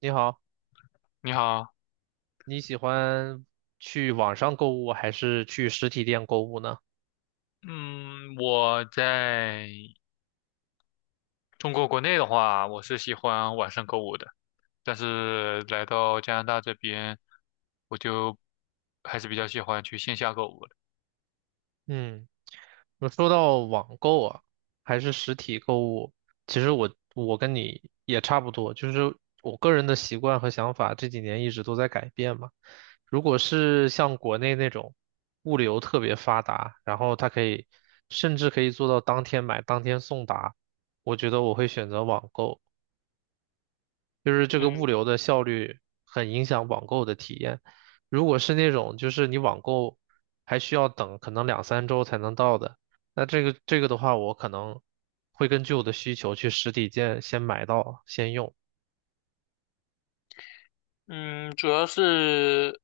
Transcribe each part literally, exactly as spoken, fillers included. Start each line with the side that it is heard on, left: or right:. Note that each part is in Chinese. right: 你好，
left: 你好。
right: 你喜欢去网上购物还是去实体店购物呢？
left: 嗯，我在中国国内的话，我是喜欢晚上购物的，但是来到加拿大这边，我就还是比较喜欢去线下购物的。
right: 嗯，那说到网购啊，还是实体购物，其实我我跟你也差不多，就是我个人的习惯和想法这几年一直都在改变嘛。如果是像国内那种物流特别发达，然后它可以甚至可以做到当天买当天送达，我觉得我会选择网购。就是这个物流的效率很影响网购的体验。如果是那种就是你网购还需要等可能两三周才能到的，那这个这个的话，我可能会根据我的需求去实体店先买到先用。
left: 嗯，主要是，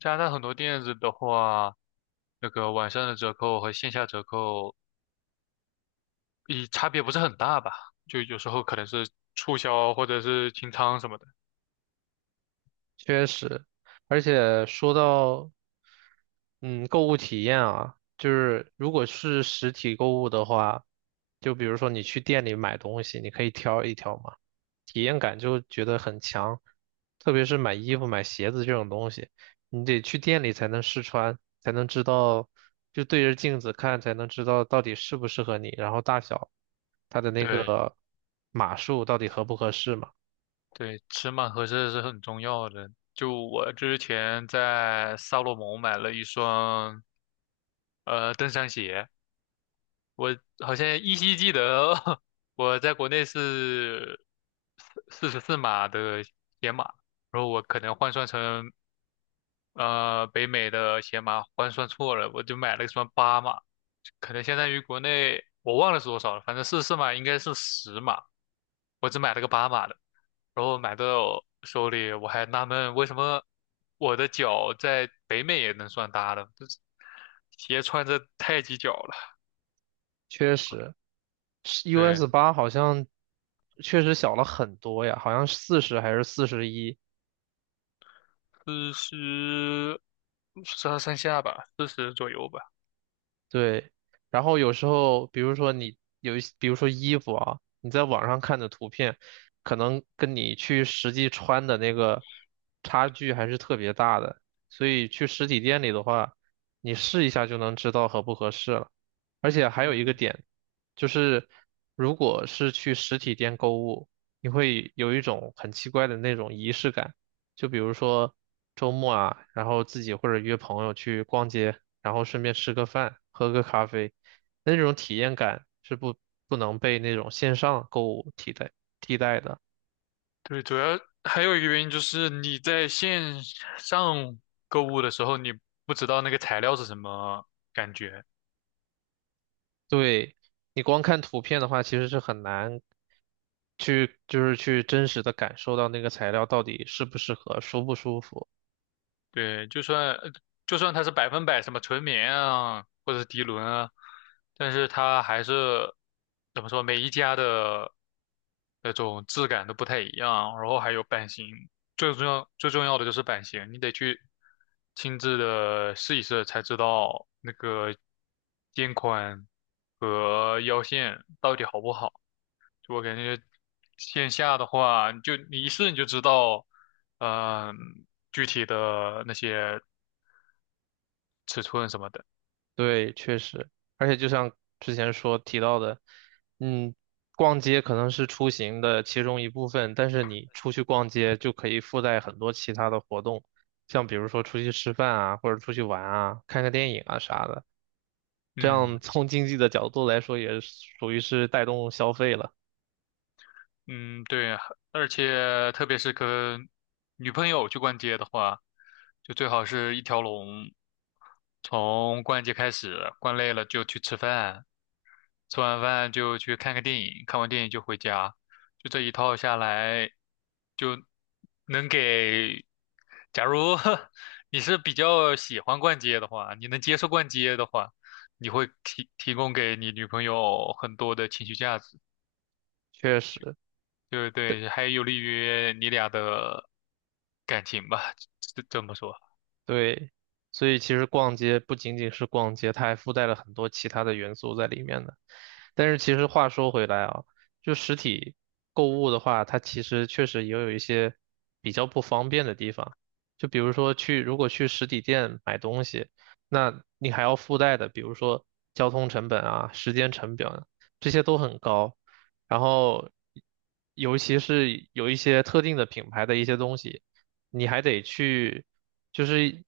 left: 加拿大很多店子的话，那个晚上的折扣和线下折扣，一差别不是很大吧？就有时候可能是促销或者是清仓什么的。
right: 确实，而且说到嗯购物体验啊，就是如果是实体购物的话，就比如说你去店里买东西，你可以挑一挑嘛，体验感就觉得很强，特别是买衣服、买鞋子这种东西，你得去店里才能试穿，才能知道，就对着镜子看才能知道到底适不适合你，然后大小，它的那
left: 对，
right: 个码数到底合不合适嘛。
left: 对，尺码合适是很重要的。就我之前在萨洛蒙买了一双呃登山鞋，我好像依稀记得 我在国内是四十四码的鞋码，然后我可能换算成呃，北美的鞋码换算错了，我就买了个什么八码，可能相当于国内我忘了是多少了，反正是是码应该是十码，我只买了个八码的，然后买到手里我还纳闷为什么我的脚在北美也能算大的，这鞋穿着太挤脚了。
right: 确实是
left: 对，
right: U S 八好像确实小了很多呀，好像四十还是四十一，
left: 四十，上上下吧，四十左右吧。
right: 对，然后有时候，比如说你有一些，比如说衣服啊，你在网上看的图片，可能跟你去实际穿的那个差距还是特别大的，所以去实体店里的话，你试一下就能知道合不合适了。而且还有一个
left: 嗯，
right: 点，就是如果是去实体店购物，你会有一种很奇怪的那种仪式感，就比如说周末啊，然后自己或者约朋友去逛街。然后顺便吃个饭，喝个咖啡，那种体验感是不不能被那种线上购物替代替代的。
left: 对，主要还有一个原因就是你在线上购物的时候，你不知道那个材料是什么感觉。
right: 对，你光看图片的话，其实是很难去就是去真实的感受到那个材料到底适不适合，舒不舒服。
left: 对，就算呃就算它是百分百什么纯棉啊，或者是涤纶啊，但是它还是怎么说，每一家的那种质感都不太一样。然后还有版型，最重要最重要的就是版型，你得去亲自的试一试才知道那个肩宽和腰线到底好不好。就我感觉线下的话，就你一试你就知道，嗯、具体的那些尺寸什么的。
right: 对，确实，而且就像之前说提到的，嗯，逛街可能是出行的其中一部分，但是你出去逛街就可以附带很多其他的活动，像比如说出去吃饭啊，或者出去玩啊，看个电影啊啥的，这
left: 嗯。
right: 样从经济的角度来说，也属于是带动消费了，
left: 嗯，对，而且特别是跟女朋友去逛街的话，就最好是一条龙，从逛街开始，逛累了就去吃饭，吃完饭就去看个电影，看完电影就回家，就这一套下来，就能给。假如 你是比较喜欢逛街的话，你能接受逛街的话，你会提提供给你女朋友很多的情绪价值，
right: 确实。
left: 对对，还有利于你俩的感情吧，这这么说。
right: 对，所以其实逛街不仅仅是逛街，它还附带了很多其他的元素在里面的。但是其实话说回来啊，就实体购物的话，它其实确实也有一些比较不方便的地方。就比如说去，如果去实体店买东西，那你还要附带的，比如说交通成本啊、时间成本啊，这些都很高。然后，尤其是有一些特定的品牌的一些东西。你还得去，就是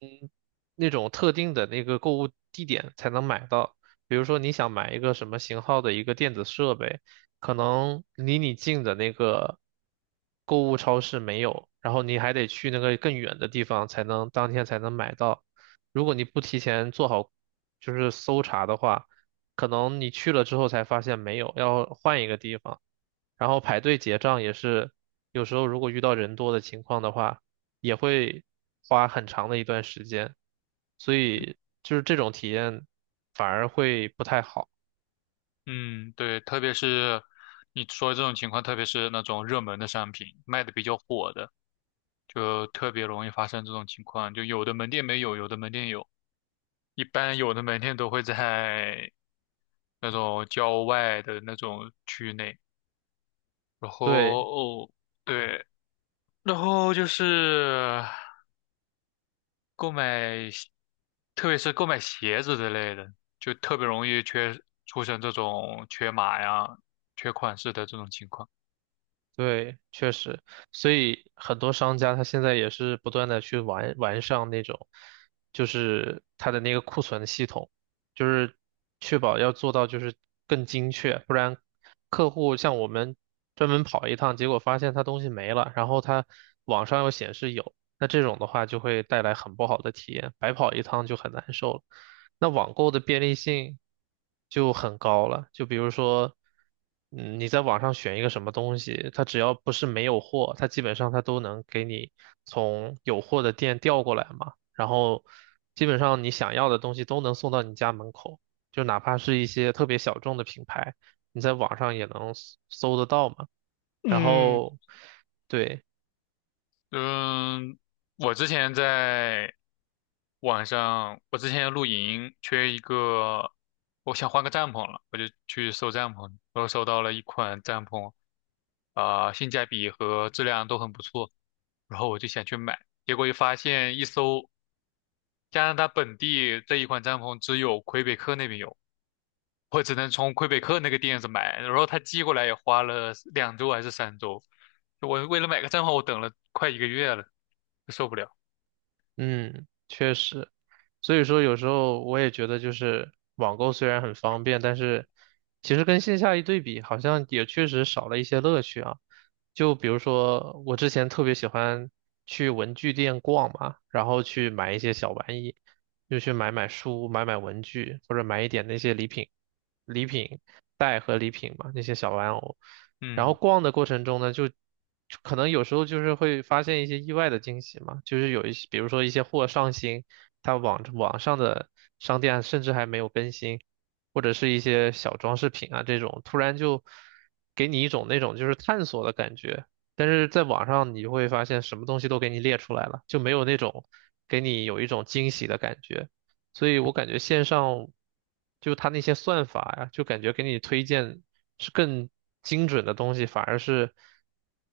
right: 嗯那种特定的那个购物地点才能买到。比如说你想买一个什么型号的一个电子设备，可能离你近的那个购物超市没有，然后你还得去那个更远的地方才能当天才能买到。如果你不提前做好就是搜查的话，可能你去了之后才发现没有，要换一个地方。然后排队结账也是，有时候如果遇到人多的情况的话，也会花很长的一段时间，所以就是这种体验反而会不太好。
left: 嗯，对，特别是你说这种情况，特别是那种热门的商品，卖的比较火的。就特别容易发生这种情况。就有的门店没有，有的门店有。一般有的门店都会在那种郊外的那种区域内。然后
right: 对。
left: 哦，对，然后就是购买鞋特别是购买鞋子之类的，就特别容易缺出现这种缺码呀、缺款式的这种情况。
right: 对，确实，所以很多商家他现在也是不断的去完完善那种，就是他的那个库存系统，就是确保要做到就是更精确，不然客户像我们专门跑一趟，结果发现他东西没了，然后他网上又显示有，那这种的话就会带来很不好的体验，白跑一趟就很难受了。那网购的便利性就很高了。就比如说，嗯，你在网上选一个什么东西，它只要不是没有货，它基本上它都能给你从有货的店调过来嘛。然后基本上你想要的东西都能送到你家门口，就哪怕是一些特别小众的品牌，你在网上也能搜搜得到嘛。然
left: 嗯。
right: 后，对，
left: 嗯，我之前在网上，我之前露营缺一个，我想换个帐篷了，我就去搜帐篷，我搜到了一款帐篷，啊、性价比和质量都很不错，然后我就想去买，结果一发现一搜，加拿大本地这一款帐篷只有魁北克那边有，我只能从魁北克那个店子买，然后他寄过来也花了两周还是三周，我为了买个账号，我等了快一个月了，受不了。
right: 嗯，确实，所以说有时候我也觉得，就是网购虽然很方便，但是其实跟线下一对比，好像也确实少了一些乐趣啊。就比如说，我之前特别喜欢去文具店逛嘛，然后去买一些小玩意，又去买买书、买买文具，或者买一点那些礼品、礼品袋和礼品嘛，那些小玩偶。然后
left: 嗯。
right: 逛的过程中呢，就就可能有时候就是会发现一些意外的惊喜嘛，就是有一些，比如说一些货上新，它网网上的商店甚至还没有更新，或者是一些小装饰品啊这种，突然就给你一种那种就是探索的感觉。但是在网上你就会发现什么东西都给你列出来了，就没有那种给你有一种惊喜的感觉。所以我感觉线上就它那些算法呀，就感觉给你推荐是更精准的东西，反而是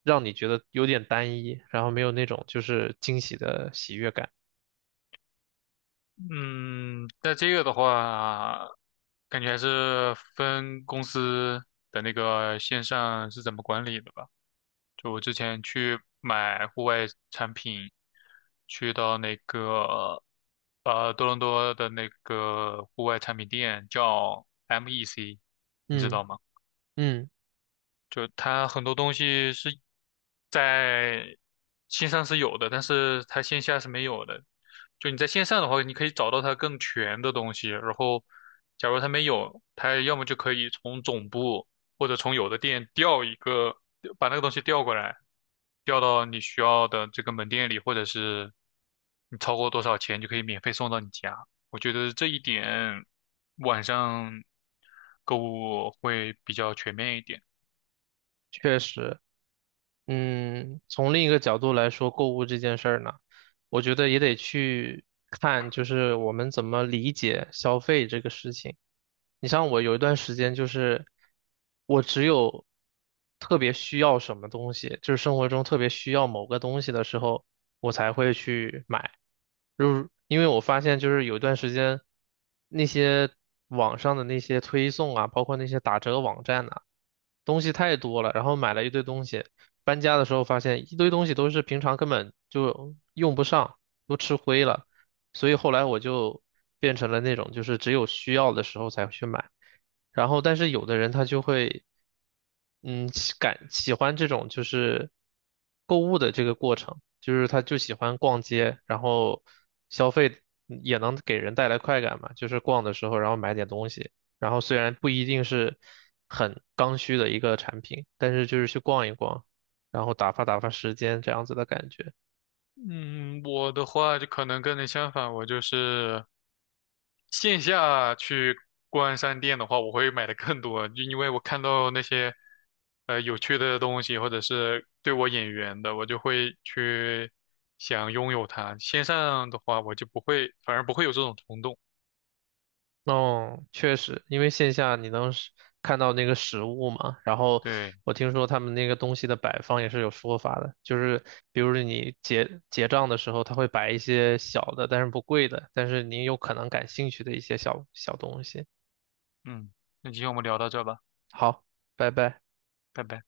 right: 让你觉得有点单一，然后没有那种就是惊喜的喜悦感。
left: 嗯，但这个的话，感觉还是分公司的那个线上是怎么管理的吧。就我之前去买户外产品，去到那个呃多伦多的那个户外产品店叫 M E C，你知
right: 嗯
left: 道吗？
right: 嗯，
left: 就它很多东西是在线上是有的，但是它线下是没有的。就你在线上的话，你可以找到它更全的东西。然后，假如它没有，它要么就可以从总部或者从有的店调一个，把那个东西调过来，调到你需要的这个门店里，或者是你超过多少钱就可以免费送到你家。我觉得这一点晚上购物会比较全面一点。
right: 确实，嗯，从另一个角度来说，购物这件事儿呢，我觉得也得去看就是我们怎么理解消费这个事情。你像我有一段时间就是，我只有特别需要什么东西，就是生活中特别需要某个东西的时候，我才会去买。就是因为我发现，就是有一段时间，那些网上的那些推送啊，包括那些打折网站呐、东西太多了，然后买了一堆东西，搬家的时候发现一堆东西都是平常根本就用不上，都吃灰了。所以后来我就变成了那种就是只有需要的时候才会去买，然后但是有的人他就会嗯喜感喜欢这种就是购物的这个过程，就是他就喜欢逛街，然后消费也能给人带来快感嘛，就是逛的时候然后买点东西，然后虽然不一定是很刚需的一个产品，但是就是去逛一逛，然后打发打发时间这样子的感觉。
left: 嗯，我的话就可能跟你相反，我就是线下去逛商店的话，我会买的更多，就因为我看到那些呃有趣的东西，或者是对我眼缘的，我就会去想拥有它。线上的话，我就不会，反而不会有这种冲动。
right: 哦，确实，因为线下你能是看到那个实物嘛，然后
left: 对。
right: 我听说他们那个东西的摆放也是有说法的，就是比如说你结结账的时候，他会摆一些小的，但是不贵的，但是你有可能感兴趣的一些小小东西。
left: 嗯，那今天我们聊到这吧。
right: 好，拜拜。
left: 拜拜。